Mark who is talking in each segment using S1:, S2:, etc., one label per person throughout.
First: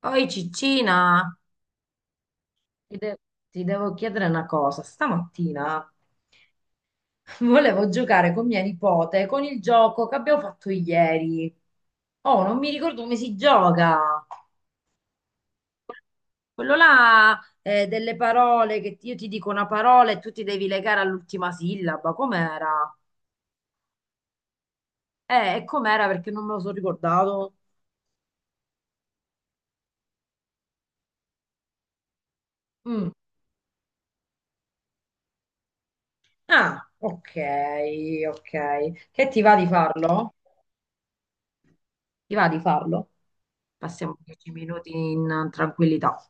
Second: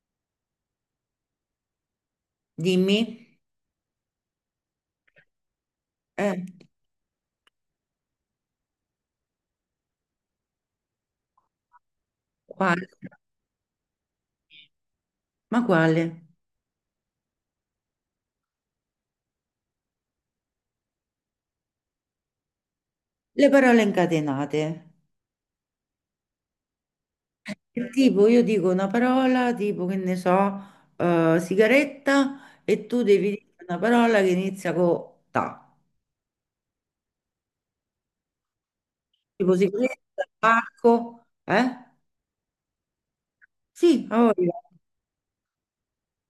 S1: Oi Ciccina, Ti,
S2: Dimmi.
S1: de- ti devo chiedere una cosa. Stamattina
S2: Eh.
S1: volevo giocare con mia nipote con il gioco che abbiamo fatto ieri. Oh, non mi
S2: Quale?
S1: ricordo come si gioca.
S2: Ma quale?
S1: Quello là, delle parole che io ti dico una parola e tu ti devi legare all'ultima sillaba. Com'era?
S2: Le parole incatenate.
S1: E com'era perché non me lo sono ricordato.
S2: Che tipo, io dico una parola, tipo che ne so, sigaretta, e tu
S1: Mm.
S2: devi dire una parola che inizia con ta.
S1: Ah, ok, ok. Che ti va
S2: Tipo
S1: di
S2: sigaretta,
S1: farlo?
S2: parco, eh?
S1: Ti va di farlo?
S2: Sì,
S1: Passiamo
S2: a
S1: dieci
S2: voglia.
S1: minuti in tranquillità.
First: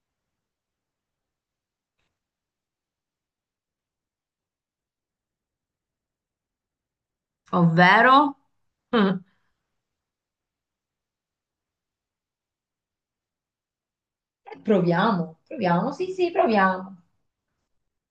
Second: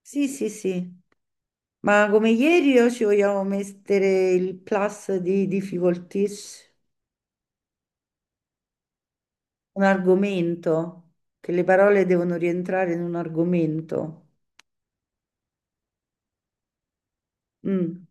S2: Sì, sì, sì. Ma come ieri o ci vogliamo mettere il plus di difficulties?
S1: Ovvero?
S2: Un argomento, che le parole devono rientrare in un argomento.
S1: Proviamo, proviamo, sì, sì, proviamo.
S2: Mm.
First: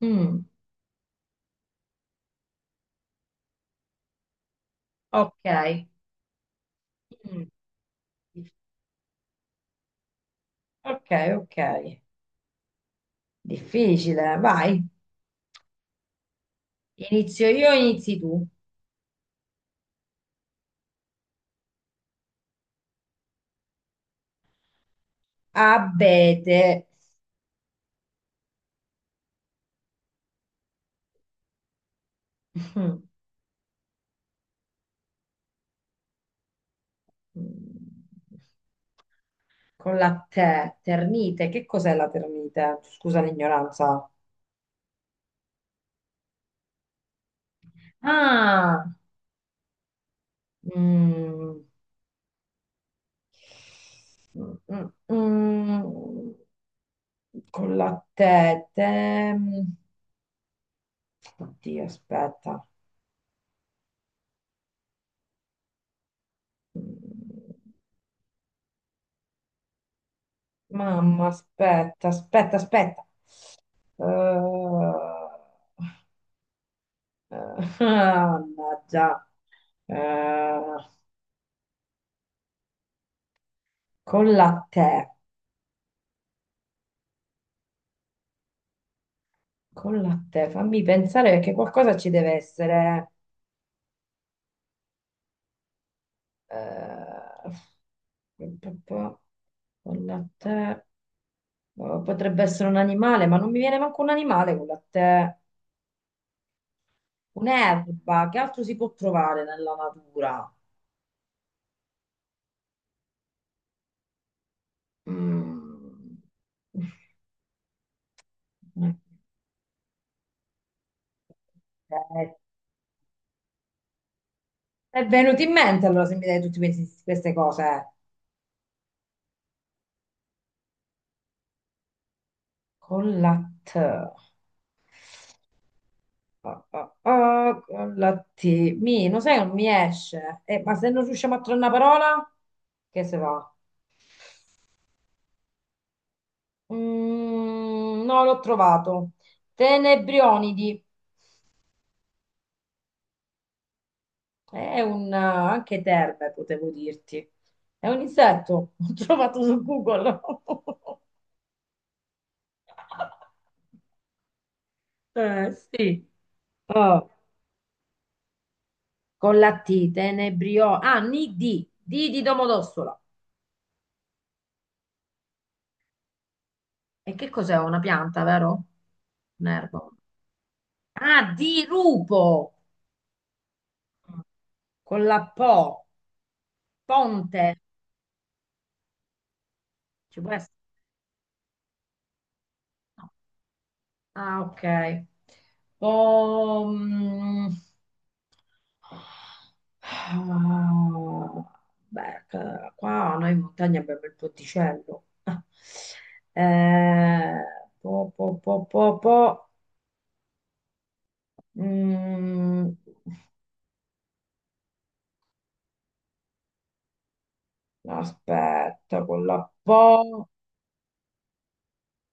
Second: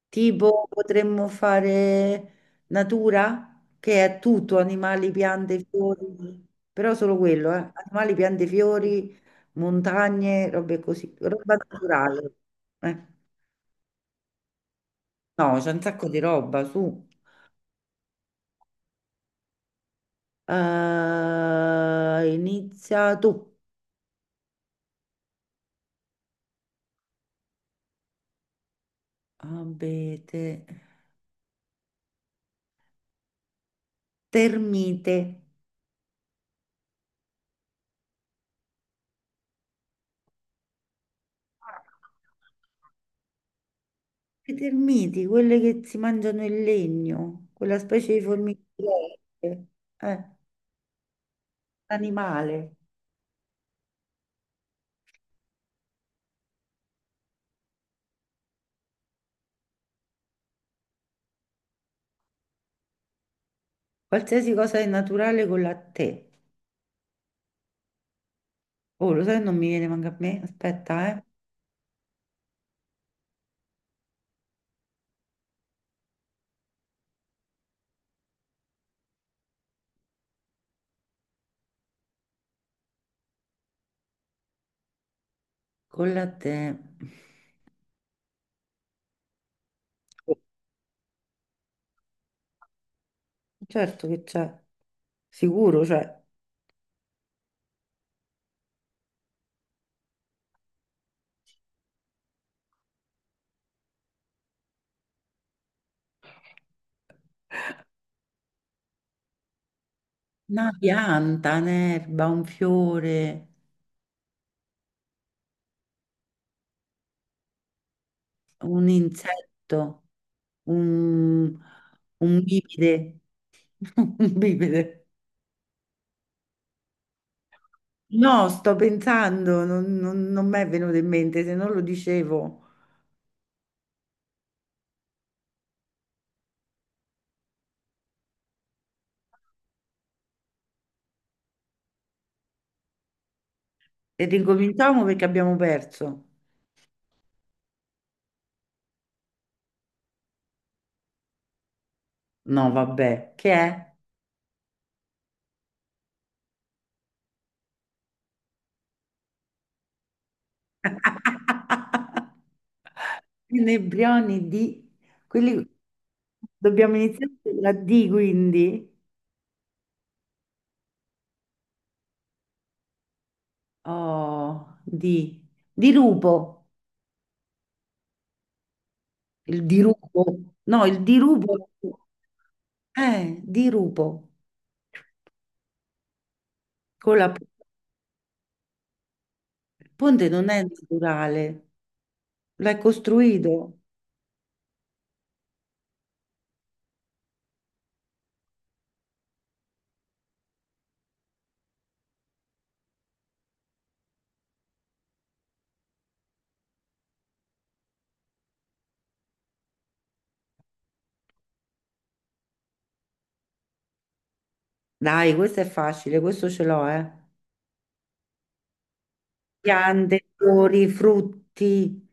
S1: Mm,
S2: Tipo potremmo fare natura, che è tutto, animali, piante,
S1: ok.
S2: fiori, però solo
S1: Mm,
S2: quello, eh. Animali, piante, fiori, montagne, robe
S1: ok,
S2: così, roba
S1: ok.
S2: naturale. Eh.
S1: Difficile, vai.
S2: No, c'è un sacco di roba, su.
S1: Inizio io, inizi tu.
S2: Inizia tu.
S1: Abete.
S2: Abete.
S1: Mm.
S2: Termite.
S1: Con la te, ternite. Che cos'è la ternite? Scusa l'ignoranza.
S2: Le termiti, quelle che si mangiano il legno, quella specie di formiche.
S1: Ah,
S2: Eh.
S1: mm,
S2: Animale,
S1: mm, mm, mm. Con la te, oddio, aspetta.
S2: qualsiasi cosa è naturale con la te.
S1: Mm,
S2: Oh, lo sai, non mi viene manca a me. Aspetta, eh.
S1: Mamma, aspetta, aspetta, aspetta. Eh, eh, mannaggia. Eh, con la te,
S2: Con la te.
S1: con la te, fammi pensare perché qualcosa ci deve essere.
S2: Certo che c'è, sicuro c'è.
S1: Eh, pa- pa- con la te. Potrebbe essere un animale, ma non mi viene manco un animale con la te. Un'erba, che altro si può trovare nella natura?
S2: Una pianta, un'erba, un fiore,
S1: Mm.
S2: un insetto, un,
S1: Eh,
S2: un bipede. Un
S1: è
S2: bipede.
S1: venuto in mente allora se mi dai queste cose.
S2: No, sto pensando, non mi è venuto in mente, se non lo dicevo.
S1: Con la T. Ah, ah, ah, con la T. Non sai, non mi esce. Ma se non riusciamo a trovare una parola, che se va?
S2: E ricominciamo perché abbiamo perso.
S1: Mm, no, l'ho trovato. Tenebrionidi.
S2: No, vabbè, che è?
S1: È anche terme, potevo dirti. È un insetto. L'ho trovato su Google.
S2: Inebrioni di quelli
S1: Sì.
S2: dobbiamo
S1: Oh,
S2: iniziare con la D quindi.
S1: con la T, tenebriolo. Ah, ni di, di Domodossola.
S2: Oh, di, dirupo,
S1: E che cos'è? Una pianta, vero? Un
S2: il
S1: erbo.
S2: dirupo, no, il
S1: Ah, di
S2: dirupo,
S1: rupo.
S2: dirupo,
S1: Con la po.
S2: con la,
S1: Ponte.
S2: il
S1: Ci
S2: ponte
S1: può
S2: non
S1: essere?
S2: è naturale, l'hai
S1: No.
S2: costruito,
S1: Ah, ok. Pom... Ah, beh, qua noi in montagna abbiamo il ponticello. Eh, po, po, po, po, po. Mm,
S2: dai, questo è facile, questo ce l'ho, eh.
S1: aspetta, con la
S2: Piante,
S1: po.
S2: fiori, frutti,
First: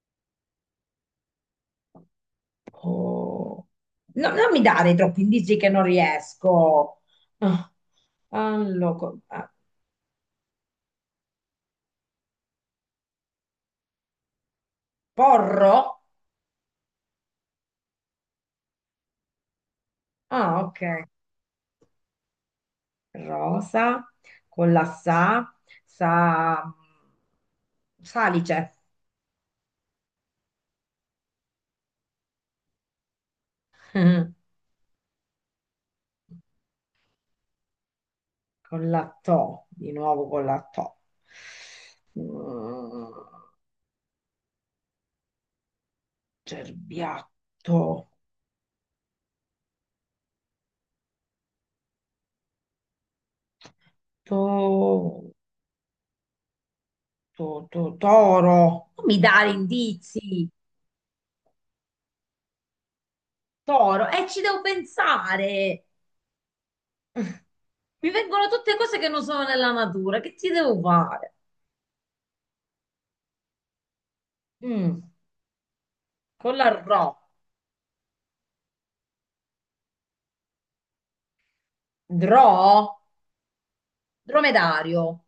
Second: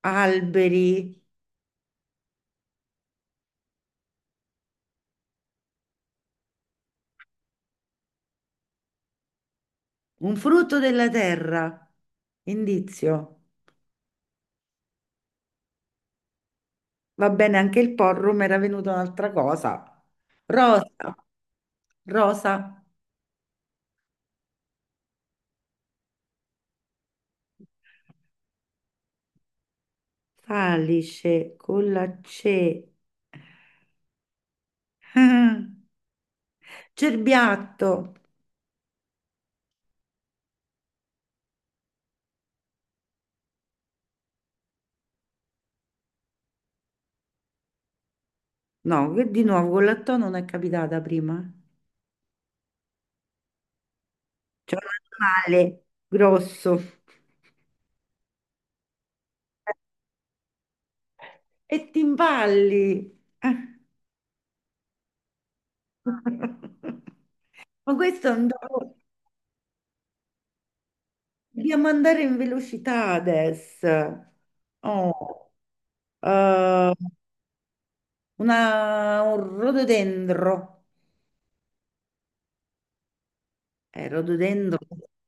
S2: alberi.
S1: po- No, non mi dare troppi indizi che non riesco. Ah, ah,
S2: Un frutto della terra. Indizio.
S1: porro?
S2: Va bene, anche il porrum era venuto un'altra cosa.
S1: Ah, ok.
S2: Rosa. Rosa.
S1: Rosa con la sa, sa, salice.
S2: Salice con la C. Cerbiatto.
S1: Con la to, di nuovo con la to. Mm, cerbiatto.
S2: No, che di nuovo con la T non è capitata prima. C'è un
S1: To.
S2: animale grosso.
S1: Toro. Non mi dare indizi,
S2: E ti impalli. Eh.
S1: toro, e ci devo pensare.
S2: Ma
S1: Mi
S2: questo è
S1: vengono
S2: un...
S1: tutte cose che non sono nella natura, che ci devo fare?
S2: Dobbiamo andare in velocità adesso.
S1: Mm,
S2: Oh,
S1: con la
S2: eh,
S1: ro.
S2: una- un rododendro,
S1: Dro?
S2: rododendro
S1: Dromedario.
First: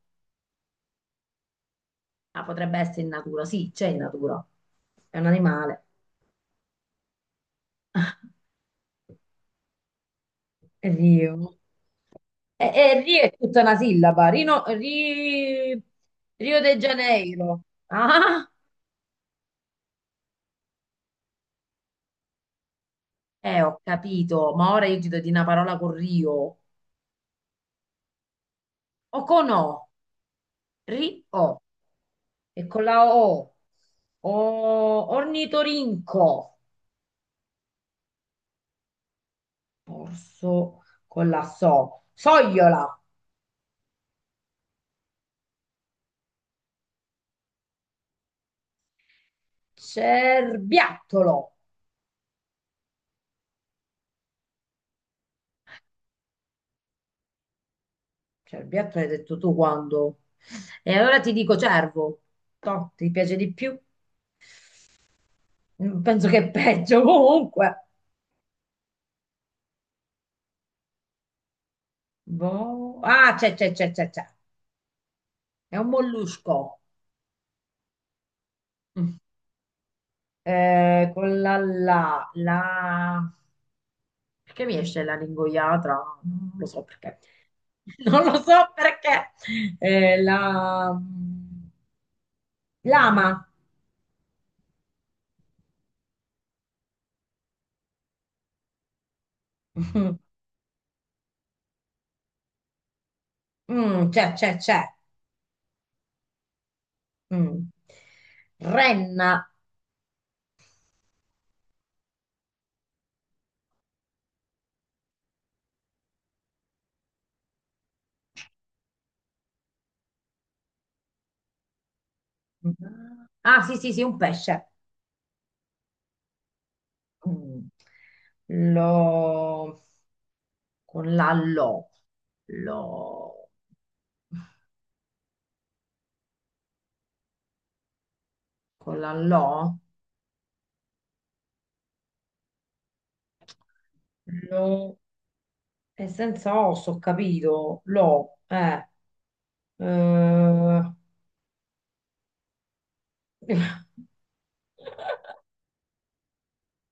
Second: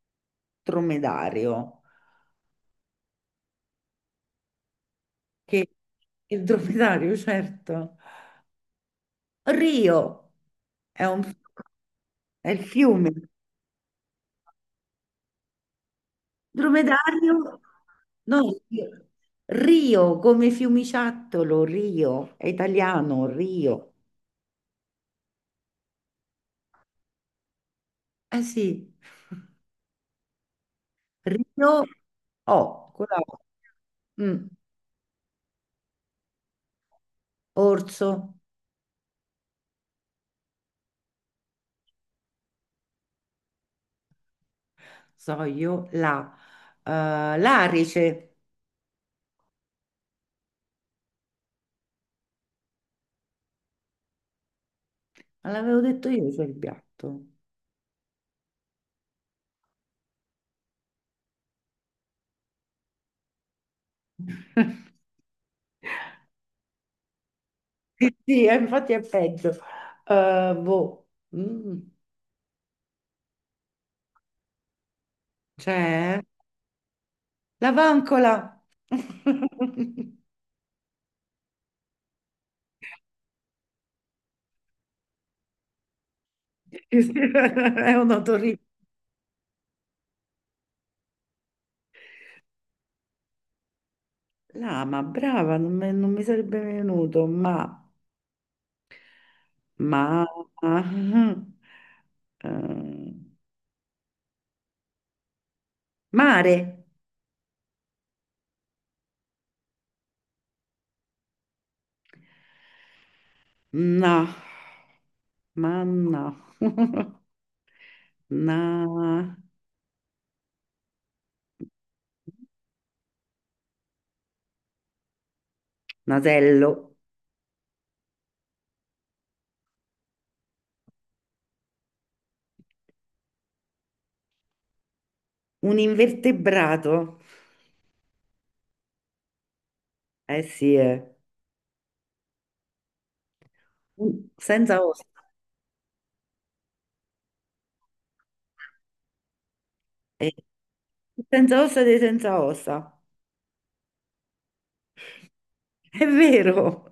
S2: dromedario,
S1: Ah, potrebbe essere in natura, sì, c'è in natura. È un
S2: che
S1: animale.
S2: il dromedario, certo. Rio è un
S1: Rio.
S2: è il
S1: E
S2: fiume.
S1: Rio è tutta una sillaba. Rio de
S2: Dromedario,
S1: Janeiro.
S2: no,
S1: Ah!
S2: Rio, come fiumiciattolo, Rio, è italiano,
S1: Ho
S2: Rio.
S1: capito, ma ora io ti do di una parola con Rio.
S2: Eh sì,
S1: O con O, Rio.
S2: Rio,
S1: E con
S2: oh,
S1: la
S2: quella,
S1: O. O,
S2: mm,
S1: ornitorinco.
S2: orso.
S1: Orso con la So. Sogliola.
S2: So io la, l'arice,
S1: Cerbiattolo.
S2: ma l'avevo detto io c'è il piatto.
S1: Cerbiattolo hai detto tu quando? E allora ti dico cervo. Toh, ti piace di più? Mm, penso che è peggio comunque.
S2: Sì, sì, infatti è peggio. Boh. Mm.
S1: Boh. Ah, c'è, c'è, c'è, c'è, c'è. È un
S2: C'è
S1: mollusco.
S2: la vancola.
S1: Con la la, la... Perché mi esce la lingoiatra? Non lo so perché.
S2: È un
S1: Non lo
S2: otorino.
S1: so perché. La... mm, lama.
S2: Lama, brava, non mi sarebbe venuto, ma, eh,
S1: Mhm. Mm, c'è, c'è, c'è.
S2: mare,
S1: Mm. Renna.
S2: no, ma no. Na-
S1: Ah, sì, sì, sì, un pesce.
S2: nasello,
S1: Mm. Lo... Con la lo. Lo...
S2: un invertebrato,
S1: Con la lo.
S2: eh sì, eh. Senza
S1: Lo...
S2: ossa,
S1: E senza osso, ho capito, lo,
S2: eh,
S1: eh,
S2: senza ossa dei senza ossa, è vero,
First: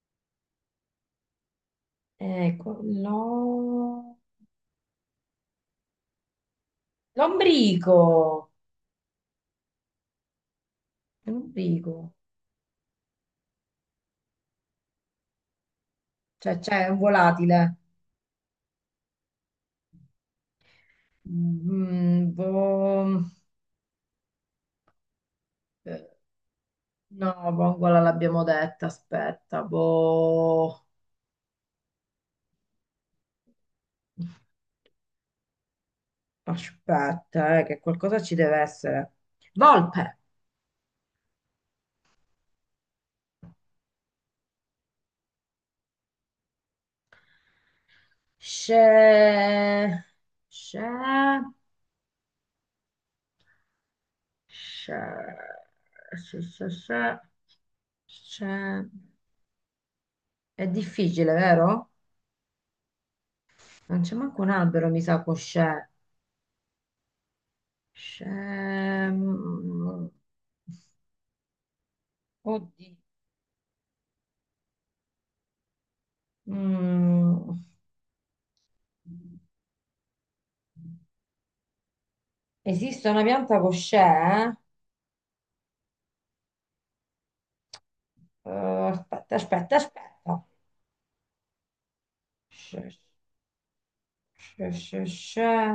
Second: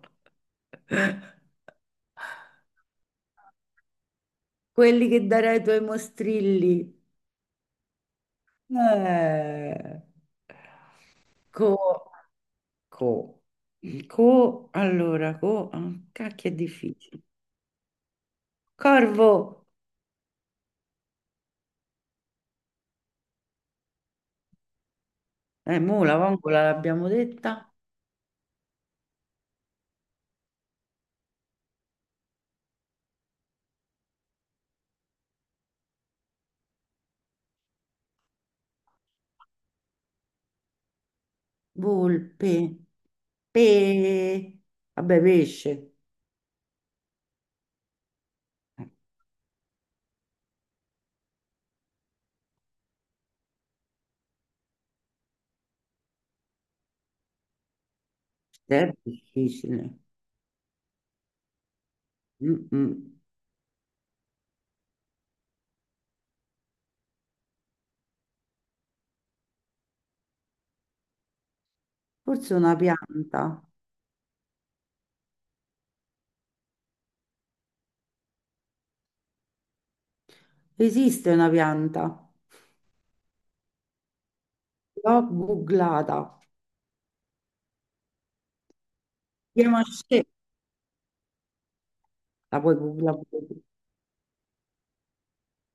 S1: ecco, lo,
S2: quelli che darai ai tuoi mostrilli,
S1: lombrico,
S2: eh. Co,
S1: lombrico,
S2: co, co, allora, co, ah, cacchio è
S1: cioè c'è un
S2: difficile,
S1: volatile.
S2: corvo,
S1: Mm, boh,
S2: mo
S1: eh,
S2: la vongola l'abbiamo
S1: no,
S2: detta,
S1: vongola l'abbiamo detta, aspetta, boh, aspetta, che qualcosa ci deve essere, volpe.
S2: volpe, pe, vabbè, pesce.
S1: C'è, c'è, c'è, c'è, c'è, c'è, c'è.
S2: È difficile.
S1: È difficile, vero?
S2: Mm-mm.
S1: Non c'è manco un albero, mi sa, con c'è. C'è... mm,
S2: Forse una
S1: oddio.
S2: pianta.
S1: Mm.
S2: Esiste una pianta.
S1: Esiste una pianta con c'è, eh?
S2: L'ho googlata.
S1: Aspetta,
S2: Si
S1: aspetta,
S2: chiama sce-
S1: aspetta.
S2: La puoi
S1: C'è,
S2: googlare pure tu.
S1: c'è, c'è, c'è.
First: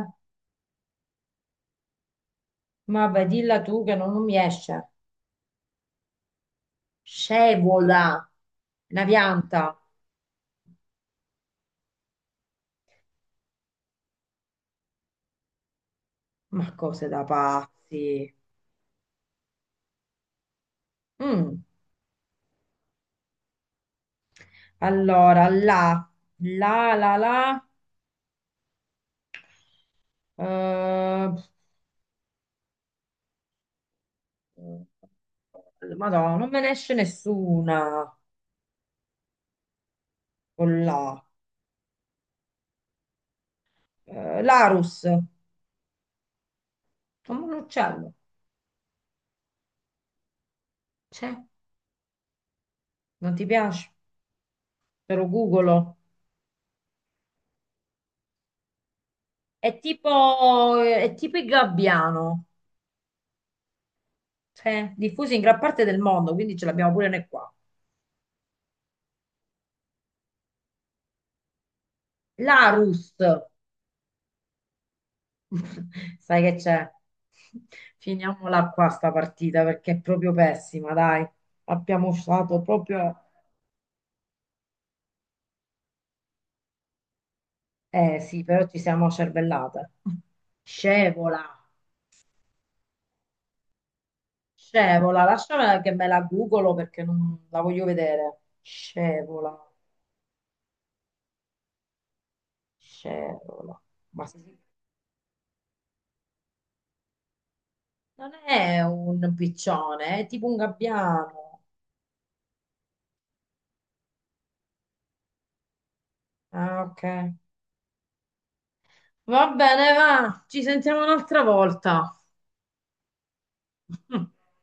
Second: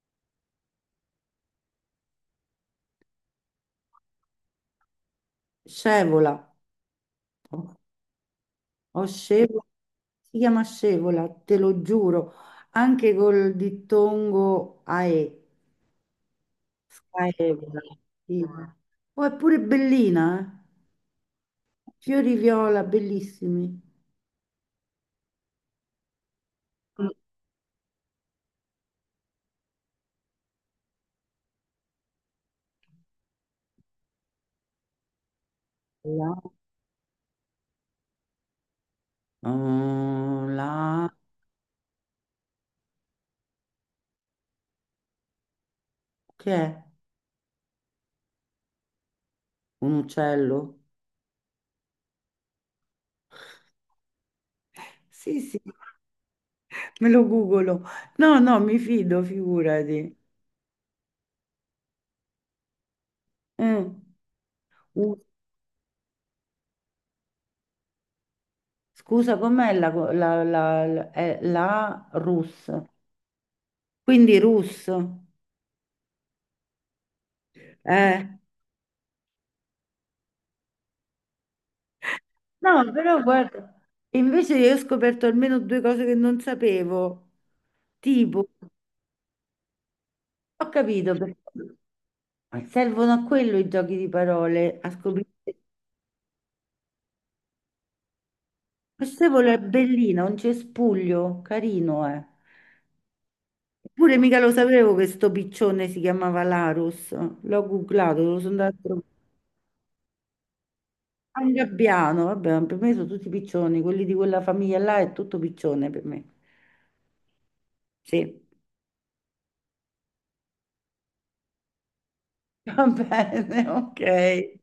S1: Ma vai, dilla tu che non mi esce.
S2: Scevola.
S1: Scevola, una
S2: Ho scevola.
S1: pianta.
S2: Si chiama scevola, te lo giuro. Anche col dittongo AE.
S1: Ma cose da
S2: Scaevola.
S1: pazzi.
S2: Sì. Oh, è pure bellina,
S1: Mm.
S2: eh. Fiori viola, bellissimi.
S1: Allora, la, la, la, la. Eh,
S2: La,
S1: Madonna, non me ne esce nessuna
S2: oh,
S1: con
S2: la,
S1: la. Larus,
S2: che è?
S1: come un uccello.
S2: Un uccello?
S1: C'è? Non ti piace? Te lo
S2: Sì, sì,
S1: googolo.
S2: me lo googolo. No, no, mi fido, figurati.
S1: È tipo il gabbiano.
S2: Eh,
S1: C'è?
S2: U-
S1: Diffuso in gran parte del mondo, quindi ce l'abbiamo pure noi qua.
S2: Scusa, com'è la, la, la, la, è la russa?
S1: Larus.
S2: Quindi russo.
S1: Sai che c'è?
S2: Eh,
S1: Finiamola qua sta partita perché è proprio pessima, dai. Abbiamo usato
S2: No,
S1: proprio...
S2: però guarda, invece io ho scoperto almeno due cose che non sapevo.
S1: Eh sì,
S2: Tipo,
S1: però ci siamo cervellate.
S2: ho capito perché
S1: Scevola,
S2: servono a quello i giochi di parole, a
S1: scevola,
S2: scoprire.
S1: lasciamela che me la googolo perché non la voglio vedere.
S2: Questa
S1: Scevola,
S2: è bellina, un cespuglio, carino, eh.
S1: scevola.
S2: Eppure
S1: Ma sì,
S2: mica lo sapevo che sto piccione si chiamava Larus. L'ho googlato,
S1: non
S2: lo sono andato
S1: è
S2: a trovare.
S1: un piccione, è tipo un
S2: Ah, un
S1: gabbiano.
S2: gabbiano, vabbè, per me sono tutti piccioni, quelli di quella famiglia là è tutto piccione per me.
S1: Ah, ok.
S2: Sì,
S1: Va bene, va, ci sentiamo un'altra volta.
S2: va bene, ok.